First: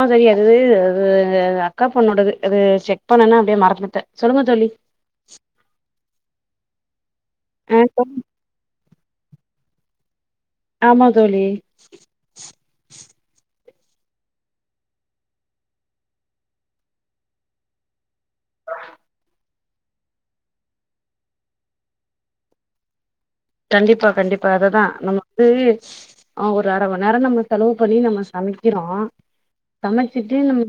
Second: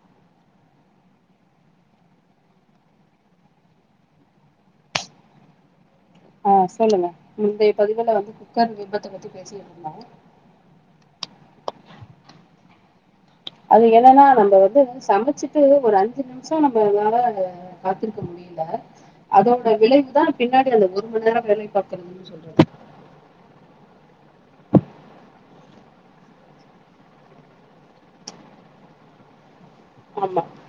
அ சரி அது அது அக்கா பொண்ணோடது அது செக் பண்ணென்னா அப்படியே மரந்துட்டே சொல்லுங்க தோழி ஆ சொல்லுங்க முந்தைய ஆ சொல் பதிவுல வந்து குக்கர் விபத்த பத்தி பேசிட்டு இருந்தோ ஆமா தோழி அது என்னன்னா நம்ம வந்து சமைச்சிட்டு ஒரு அஞ்சு நிமிஷோ நம்மனால காத்திருக்க முடியல அதோட விளைவுதா பின்னாடி அந்த ஒரு மணி நேரோ வேலை பாக்கறதுன்னு சொல்றது கண்டிப்பா கண்டிப்பா அததா நம்ம வந்து ஆ ஒரு அரை மணி நேரோ நம்ம செலவு பண்ணி நம்ம சமைக்கிறோ சமைச்சிட்டு ஆமா நம்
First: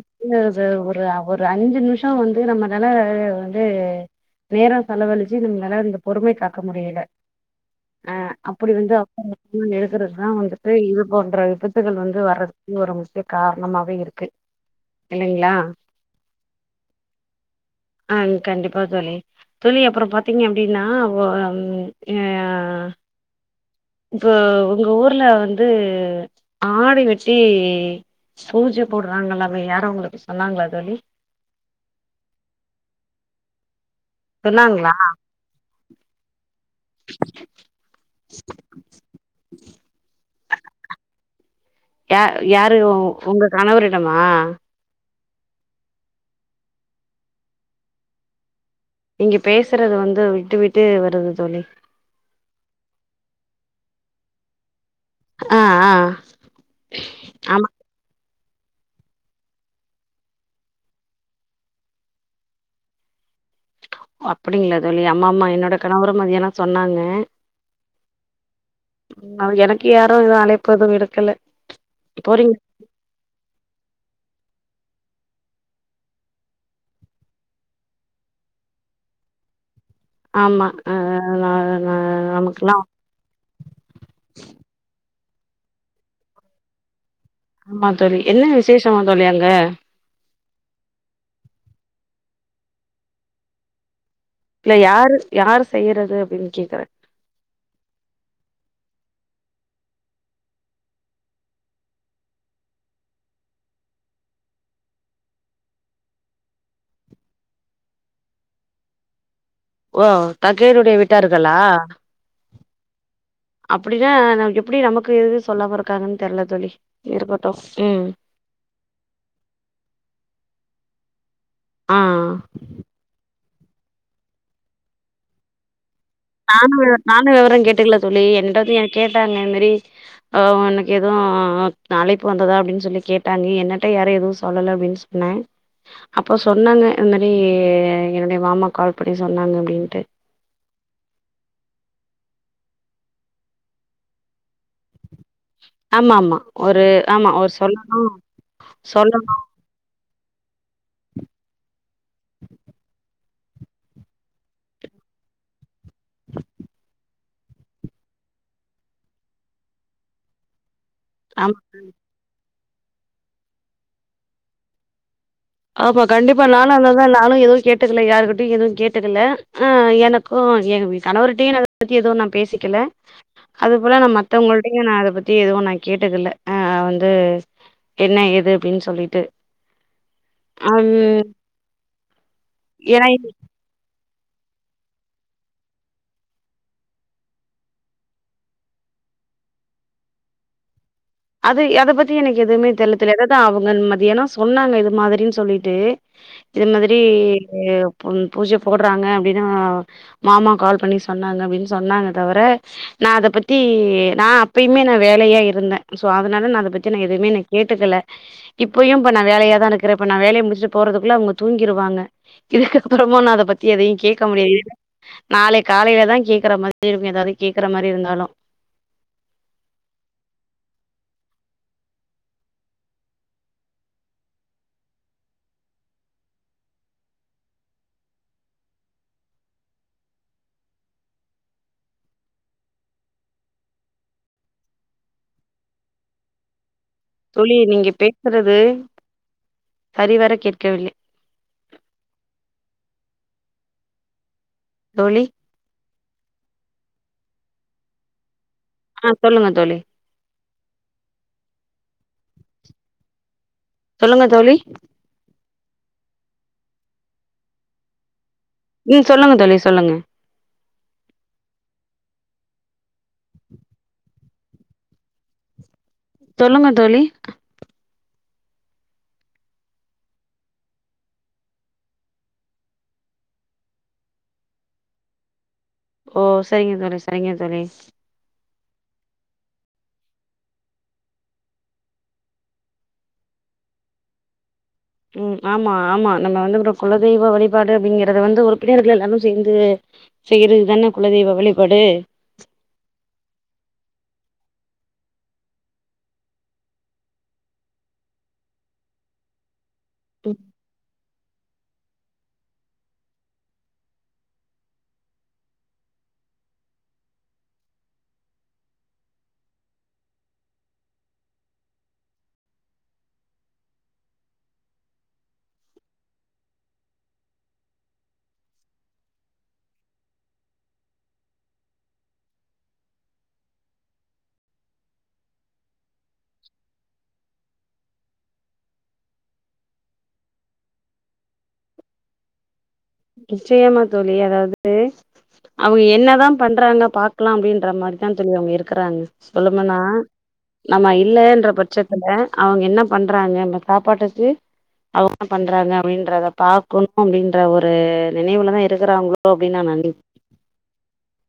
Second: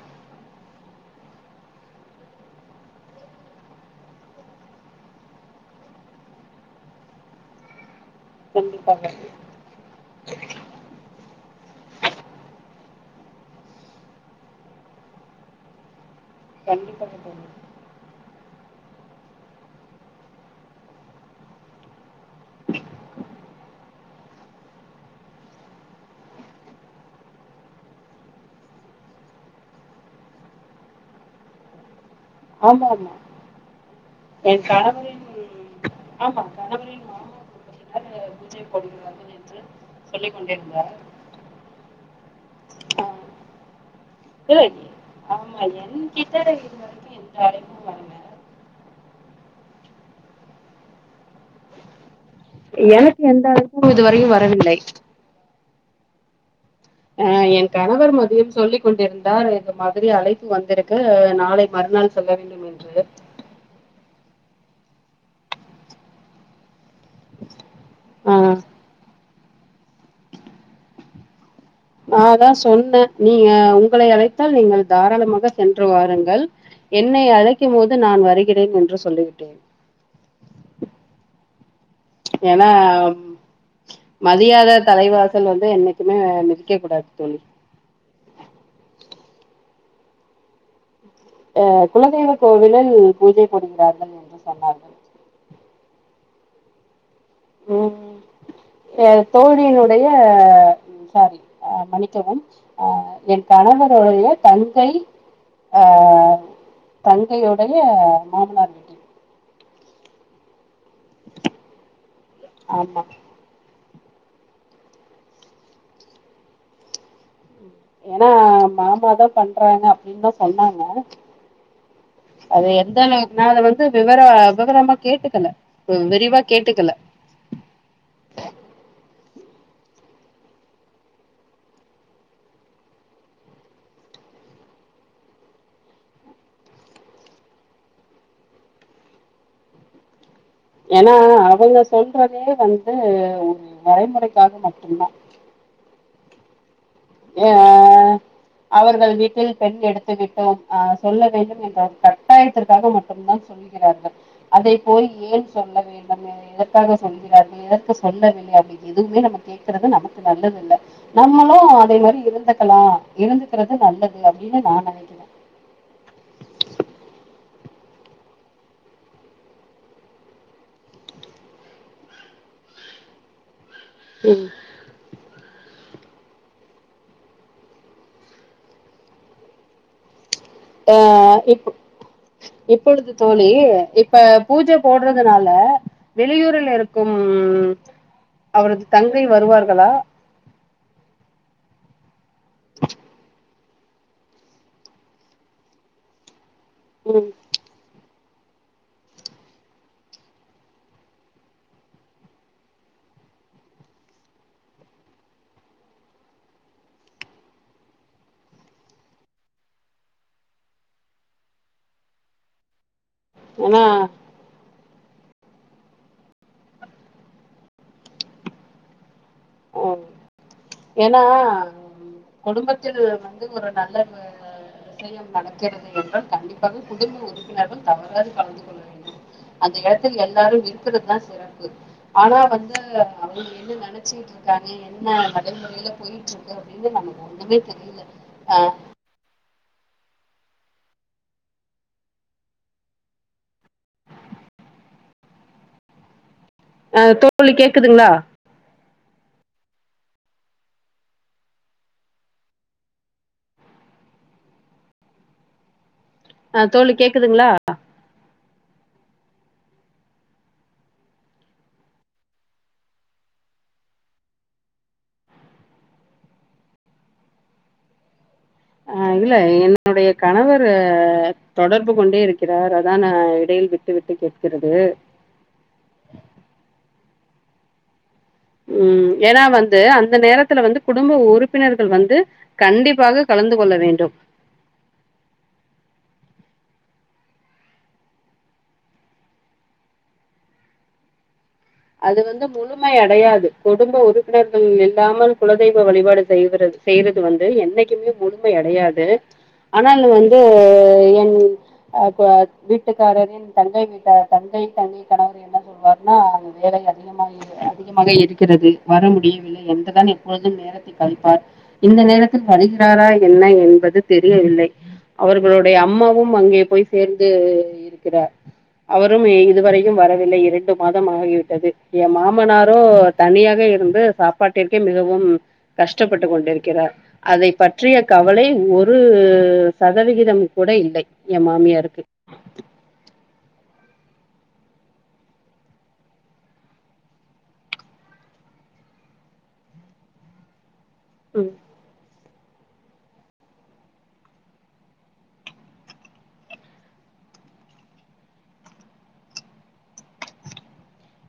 ஒரு ஒரு ஒரு அஞ்சு நிமிஷோ வந்து நம்ம நால வந்து நேரோ செலவழிச்சு நம்மால அந்த பொறுமை காக்க முடியல ஆ அப்புடி வந்து கண்டிப்பாக அப்பங்க இன்னு நெருக்குறத்தா வந்துட்டு இது போன்ற விபத்துகள் வந்து வர்றதுக்கு ஒரு முக்கிய காரணமாவே இருக்கு இல்லைங்களா கண்டிப்பாக தோழி ஆ கண்டிப்பா தோழி தோழி அப்பறோ பாத்தீங்க அப்டினா வ ம் எ அ இப்போ ஒங்க ஊர்ல வந்து ஆடு வெட்டி பூஜ போடுறாங்களாமே யாரு ஒங்களுக்கு சொன்னாங்களா தோழி ஆமாமா எ சொன்னாங்களா கணவரின் ஆமா கணவரின் மாமா சொன்னாங்க அங்க பூஜை போடுகிறார்கள் என்று சொல்லிக் கொண்டிருந்தார் யா யாரு ஆ உங்க கணவரிடமா இல்ல ஆமா என் கிட்ட இதுவரைக்கு எந்த அழைப்பு வரல நீங்க பேசறது வந்து விட்டு விட்டு வருது தோழி எனக்கு எந்த அழைப்பு இதுவரையு வரவில்லை ஆ ஆ அ ஆமா என் கணவர் மதியம் சொல்லிக் கொண்டிருந்தார் இது மாதிரி அழைப்பு வந்திருக்கு நாளை மறுநாள் சொல்ல வேண்டும் என் என்று அப்டிங்களா தோழி அம்மம்மா என்னோட கணவரு மதியானோ சொன்னாங்க ஆ எனக்கு யாரு எது அழைப்பு எது விடுக்கல நா அதா போறீங் சொன்னே நீங்க உங்களை அழைத்தால் நீங்கள் தாராளமாக சென்று வாருங்கள் என்னை அழைக்கும் போது நான் வருகிறேன் என்று சொல்லிவிட்டேன் ஆமா அது நா அது நா ஏனா நமக்குல்லா மதியாத தலைவாசல் வந்து என்னைக்குமே மிதிக்க கூடாது தோழி ஆமா தோழி என்ன விசேஷமா தோழி அங்க அ குலதெய்வ கோவிலில் பூஜை போடுகிறார்கள் என்று இல்ல சொன்னார்கள் யாரு யாரு செய்றது அப்டின் கேக்குறே ம் எ தோழியினுடைய சாரி அ மன்னிக்கவும் அ என் கணவருடைய தங்கை ஆ தங்கையுடைய மாமனார் வீ ஆ தங்கையினுடைய வீட்டார்களா ஆமா அப்டினா நமக்கு எப்டி நமக்கு எது சொல்லாம இருக்காங்கன் தெர்ல தோழி இருக்கட் ஏனா மாமா தா பண்றாங்க அப்டின் தா சொன்னாங்க ஆ அது எ எந்தனா நா அத வந்து விவர விவரமா கேட்டுக்கல ம் விரி நானு நானு விவரோ கேட்டுக்கல தோழி என்னிட்ட வந்து எ கேட்டாங்க இது மாரி அ ஒனக்கு எதுவு அழைப்பு வந்ததா அப்டின் சொல்லி கேட்டாங்க என்னட்ட யாரு எது சொல்லல அப்டின் சொ ன்னே அப்போ சொன்னாங்க இது மாரி என்னுடைய மாமா கால் பண்ணி சொன்னாங்க அப்டின்ட்டு ஏனா அவுங்க சொல்றதே வந்து ஒரு வரைமுறைக்காக மட்டுந்தா ஆமாமா ஒரு ஆமா ஒரு சொல்லணு ஏ அவர்கள் சொல்லணு வீட்டில் பெண் எடுத்துவிட்டோம் அ சொல்ல வேண்டும் என்ற ஒரு கட்டாயத்திற்காக மட்டும்தான் சொல் கிறார்கள் அதே போல் ஏன் சொல்ல வேண்டும் எ எதற்காக சொல்கிறார்கள் எதற்கு சொல்லவில்லை அப்டின் எதுவுமே நம்ம கேக்குறது நமக்கு நல்லதில்ல ஆமா நம்மளு அதே மாரி இருந்துக்கலா இருந்துக்குறது நல்லது அப்டின்னு நா நனக்கிற ஆப்பா கண்டிப்பா நானு அதேதா நானு எதுவு கேட்டுக்குல்ல யாருகிட்டயு எதுவு கேட்டுக்கல ஆ எனக் கு ஏ வீ கணவிருட்டயு நா அத பத்தி எதுவு நா பேசிக்கல அது போல நா மத்தவ்ங்குள் டிங்கு நா அத பத்தி எதுவு நா கேட்டுக்கல்ல அ வந்து என்ன எது அப்டின் சொல்லிட்டு அம் ஏ இப்பு ஏன்னா இப்பொழுது தோழி இப் இப்ப பூஜ போட்றதுனால வெளியூரில் இருக்கும் அவரது தங்கை வருவார்களா அது அத பத்தி எனக்கு எதுவுமே தெர்ல தோழி அதாவ்து அவுங்க மதியானோ சொன்னாங்க இது மாதுரின் சொல்லிட்டு இது மாதுரி ம் ஏ புன் பூஜ போட்றாங்க அப்டின்னு மாமா கால் பண்ணி சொன்னாங்க அப்டின் சொன்னாங்க தவர நா அத பத்தி நா அப்பயுமே நா வேலையா இருந்த சோ அதுனால நா அத பத்தி நா எதுவுமே நா கேட்டுக்கல இப்பயு இப்ப நா வேலையா தா இருக்குற இப்ப நா வேலைய முடிச்சட்டு போறதுக்குள்ள அவுங்க தூங்கிருவாங்க இதுக்ககு அப்புறமு நா அத பத்தி எதயு ஆனா கேக்க முடியாது நாளை காலைலதா கேக்குற மாதுரி இருக்கு எதாவ்து கேக்குற மாரி இருந்தாலு ஓ ஏன்னா குடும்பத்தில் வந்து ஒரு நல்ல வ ஷயம் நடக்கிறது என்றால் கண்டிப்பாக குடும்ப உறுப்பினர்கள் தவறாது கலந்து கொள்ள வேண்டு அந்த எடத்தில் எல்லாரும் இருக்குறதுதா சிறப்பு ஆனா வந்து அவங்க என்ன நெனைச்சிகிட்ருக் க்கங்க என்ன மதல்முறைல போயிட்ருக்கு அப்டின்னு நம்ம தோழி நீங்க பேசுறது சரிவர கேட்கவில்லை தோழி அ தோழி கேக்குதுங்ளா அ சொல்லுங்க தோழி சொல்லுங்க தோழி அ தோழி கேக்குதுங்ளா ம் சொல்லுங்க தோழி சொல்லுங்க சொல்லுங்க தோழி அ இல்ல என்னுடைய கணவரு தொடர்பு கொண்டே இருக்கிறார் அதா நா இடையில் விட் ட்டு விட்டு கேட்கிறது ஓ சரிங்க தோழி சரிங்க தோழி ம் ஏனா வந்து அந்த நேரத்துல வந்து குடும்ப உறுப்பினர்கள் வந்து கண்டிப்பாக கலந்து கொள்ள வேண்டும் ம் ஆமா ஆமா நம்ம வந்து அப்றோ குலதெய்வ வழிபாடு அப்டிங்கிறத வந்து உறுப்பினர்கள் எல்லாரு சேந்து செய்யிறது தான குலதெய்வ வழிபாடு அது வந்து முழுமை அடையாது குடும்ப உறுப்பினர்கள் இல்லாமல் குலதெய்வ வழிபாடு செய்விறது செய்றது வந்து என்னைக்குமே முழுமை அடையாது ஆனால் வந்து என் அப்ப வீட்டுக்காரரின் தங்கை வீட்டார் தங்கை தனி கணவர் என்ன சொல்வாருனா வேலை அதிகமாகி அதிகமாக இருக்கிறது வர முடியவில்லை என்றுதான் எப்பொழுதும் நேர த்தி கழிப்பார் இந்த நேரத்தில் வருகிறாரா என்ன என்பது தெரியவில்லை அவர்களுடைய அம்மாவும் அங்கே போய் சேர்ந்து இருக்கிறார் அவரும் இதுவரையும் வரவில்லை இரண்டு மாதம் ஆகி விட் டது எ மாமனாரு தனியாவே இருந்து சாப்பாட்டிற்கே மிகவும் கஷ்டப்பட்டு கொண்டிருக்கிறார் அதை பற்றிய கவலை ஒரு சதவிகிதம் கூட இல்லை எ மாமியாருக்கு நிச்சயமா தோழி அதாவது அவுங்க என்னதா பண்றாங்க பாக்கலா அப்டின்ற மாரிதா தோழி அவங்க இருக்கறாங்க சொல்லப்போனா நம்ம இல்லன்ற ம் பச்சத்துல அவுங்க என்ன பண்றாங்க இந்த சாப்பாட்டுக்கு அவுங்க பண்றாங்க அப்டின்றத பாக்கணு அப்டின்ற ஒரு ஒரு நினைவுல தா இருக்குறாங்களோ அப்டின்னு நா [inaudible]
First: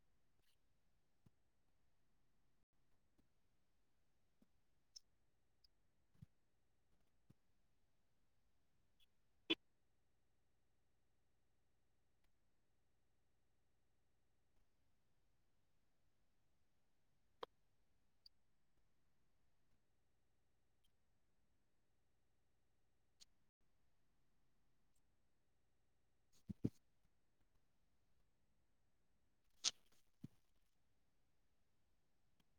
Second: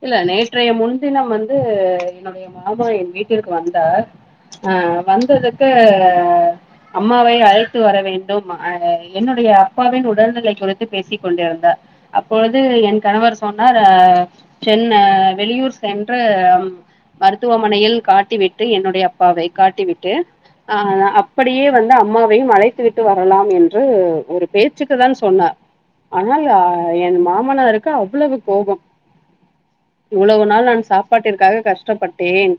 இல்ல நேற்றைய முன்தினம் வந்து என்னுடைய மாமா என் வீட்டிற்கு வந்தார் அ வந்ததற்கு அம்மாவை அழைத்து வர வேண்டும் அ என்னுடைய அப்பாவின் உடல்நிலை குறித்து பேசிக் கொண்டிருந்தார் அப்பொழுது என் கணவர் சொன்னார் அ சென்ன வெளியூர் சென்று மருத்துவமனையில் காட்டி விட்டு என்னுடைய அப்பாவை காட்டி விட்டு ஆ அப்படியே வந்து அம்மாவையும் அழைத்து விட்டு வரலாம் என்று ஒரு பேச்சுக்கு தான் சொன்னார் ஆனால் என் மாமனாருக்கு அவ்வளவு கோபம் இவ்வளவு நாள் நான் சாப்பாட்டிற்காக கஷ்டப்பட்டேன்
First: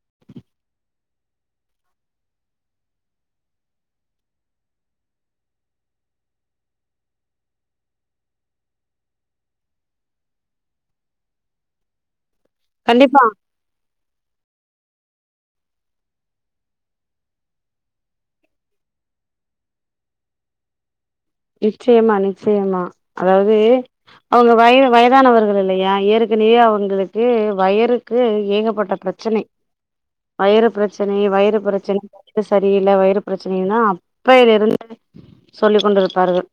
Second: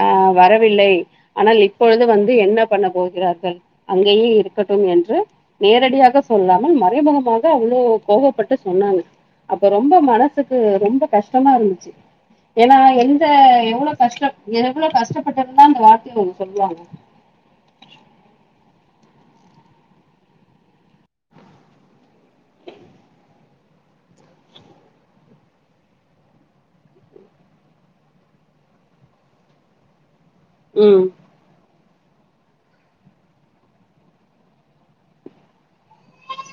ஆ வரவில்லை ஆனால் இப்பொழுது வந்து என்ன பண்ண போகிறார்கள் அங்கேயே இருக்கட்டும் என்று நேரடியாக சொல்லாமல் மறைமுகமாக அவ்ளோ கோவப்பட்டு சொன்னாங்க அப்ப ரொம்ப மனசுக்கு ரொம்ப கஷ்டமா இருந்துச்சு ஏன்னா கண்டிப்பா எந்த எவ்ளவு கஷ்டம் எவ்வளோ கஷ்டப்பட்டுருந்தா அந்த வார்த்தைய அவுங்க சொல்லுவாங்க நிச்சயமா நிச்சயமா அதாவது அவுங்க வய வயதானவர்கள் இல்லையா ஏற்கனவே அவுங்களுக்கு வயருக்கு ஏகப்பட்ட பிரச் சனை வயிறு ம் பிரச்சனை வயிறு பிரச்சனை சரியில்லை வயிறு பிரச்சனைன்னா அப்பய்ல இருந்து சொல்லிக் கொண்டிருப்ப பார்கள்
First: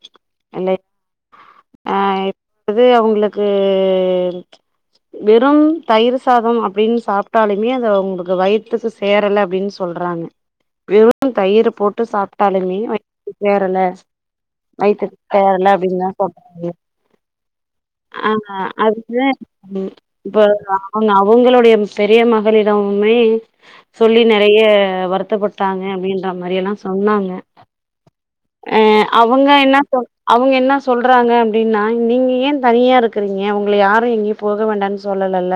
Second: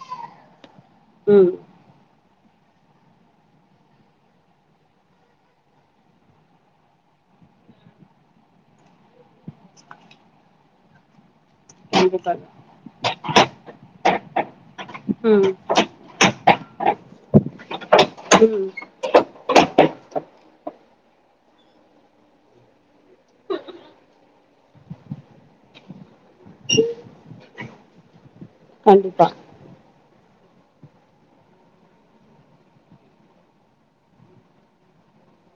நல்ல ம் அ இப்போது அவுங்களுக்கு வெறும் தயிர் சாதம் அப்டின்னு சாப்ட்டாலுமே அது அவுங்களுக்கு வயிற்றுக்கு சேரல அப்டின்னு சொல்றாங்க வெறும் தயிரு போட்டு கண்டிப்பாக சாப்ட்டாலுமே [inaudible] சேரல வயித்துக்கு ம் சேரல அப்டின்னுதா சொல்றாங்க ம் ஆ அதுக்கு இப்ப அவுங்க அவுங்களுடைய பெரிய மகளிடமுமே சொல்லி நெறைய வருத்தப்பட்டாங்க அப்டின்ற மாரி எல்லா சொன்னாங்க கண்டிப் அவுங் க என்ன சொல் அவுங்க என்ன சொல்றாங்க அப்டின்னா நீங்க ஏ தனியா இருக்குறீங்க உங்கள யாரு எங்கெயு போக வேண்டான் சொல்லலல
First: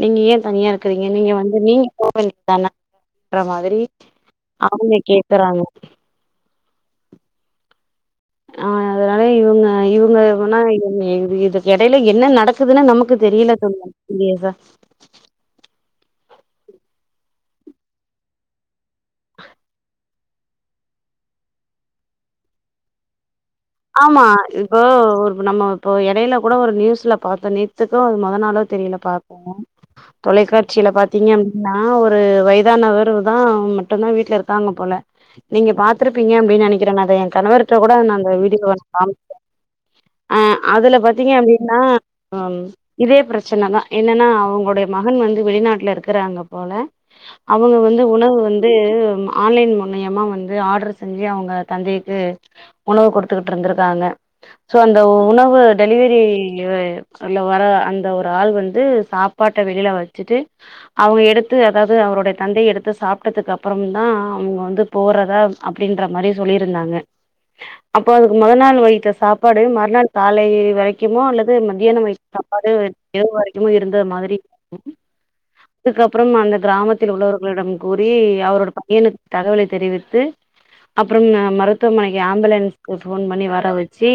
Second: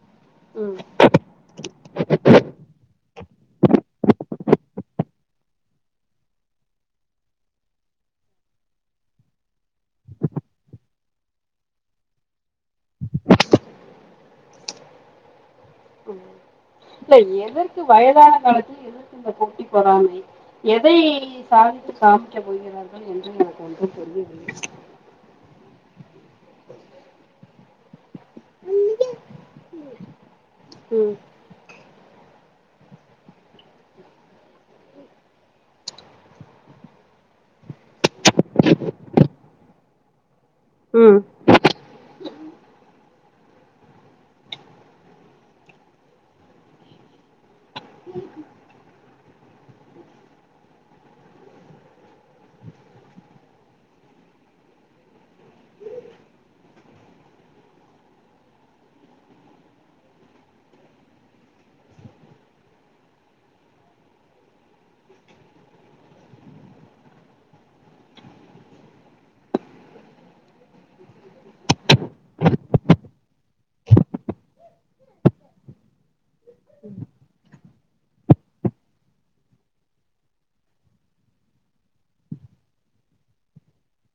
நீங்க ஏ தனியா ம் இருக்குறீங்க நீங்க வந்து [inaudible] தானன்ற மாதிரி அவுங்க கேக்குறாங்க நகைய இவுங்க இவுங்க [unintelligible] ஆ என் இது இதுக் எடையில என்ன நடக்குதுன்னு நமக்கு தெரியில தோழி சீரியஸா ம் இல்ல எதற்கு வயதான காலத்துல இந்த போட்டி பொறாமை எதை சாதித்து காமிக்க போகிறார்கள் என்று [unintelligible] ஆமா இப்போ ஒரு நம்ம இப்போ எடைல கூட ஒரு நியூஸ்ல பாத்தோ நே த்துக்கோ அது‌ மொத நாளோ தெரியல பாத்தோ தொலைக்காட்சில ம் பாத்தீங்க அப் டின்னா ஒரு வயதானவரு தா மட்டுந்தா வீட்ல இருக்காங்க போல நீங்க பாத்துருப்பீங்க அப்டின் நெனக்கிறே நா அத எ கணவர்ட கூட நா அந்த வீ [unintelligible] காம்ச்சே ஆ அதுல ம் பாத்தீங்க அப்டின்னா அம் இதே பிரச்சனதா என்னன்னா அவுங்குடைய மகன் வந்து வெளிநாட்ல இருக்குறாங்க போல அவுங்க வந்து உணவு வந்து ஆன்லைன் மூனியமா வந்து ஆடர் செஞ்சு அவுங்க தந்தைக்கு உணவு கொடு த்துகிட்ருந்துருக்காங்க சோ அந்த உணவு டெலிவரி வ இல்ல வர அந்த ஒரு ஆள் வந்து சாப்பாட்ட வெளில வச்சுட்டு அவுங்க எடுத்து அதாது அவருடைய தந்தை எடுத்து சாப்டதுக்கு அப்புறமுந் தா அவுங்க வந்து போறதா அப்டின்ற மாரி சொல்லியிருந்தாங்க அப்போ அதுக்கு மொத நாள் வகித்த சாப்பாடயு மறுநாள் காலை வரைக்குமோ அல்லது மதியானம் வ சாப்பாடு எது வரைக்குமோ இருந்த மாதிரி அதுக்கப்புறம் அந்த கிராமத்தில் உள்ளவர்களிடம் கூறி அவரோட பையனுக்கு தகவலை தெரிவித்து அப்புறம் மருத்துவமனைக்கு ஆம்புலன்ஸ்க்கு ஃபோன் பண்ணி வர வச்சி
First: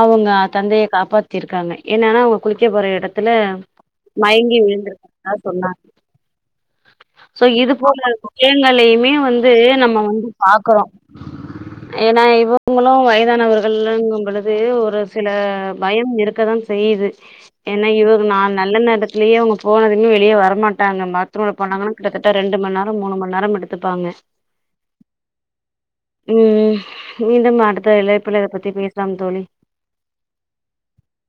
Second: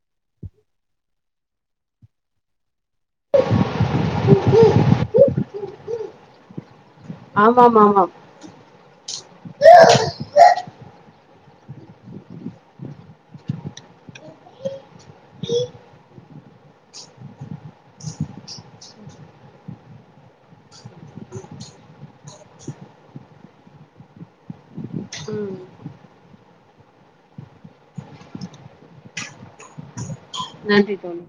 அவங்க தந்தைய காப்பாத்திருக்காங்க என்னனா அவுங்க குளிக்க போற எடத்துல மயங்கி விழுந்திருக்கற்தா சொன்னாங்க சோ இது ஆமாம் போல ஆமாம் ஏங்களையுமே வந்து நம்ம வந்து பாக்குறோ ஏனா இ வுங்களு வயதானவர்கள்லுங்கும் பொழுது ஒரு சில பயம் இருக்கதா செய்யிது ஏன்னா இவுங்க நா நல்ல நேரத்துலயே இவுங்க போனதும்மே வெளிய வரமாட்டாங்க பாத்ரூல போனாங்கனா கிட்டத்தட்ட ரெண்டு மண் நேர மூணு மண் நேரம் எடுத்துப்பாங்க உ ம் மீண்டும் அடுத்த இழைப்புல இத பத்தி பேசலாம் தோழி நன்றி தோழி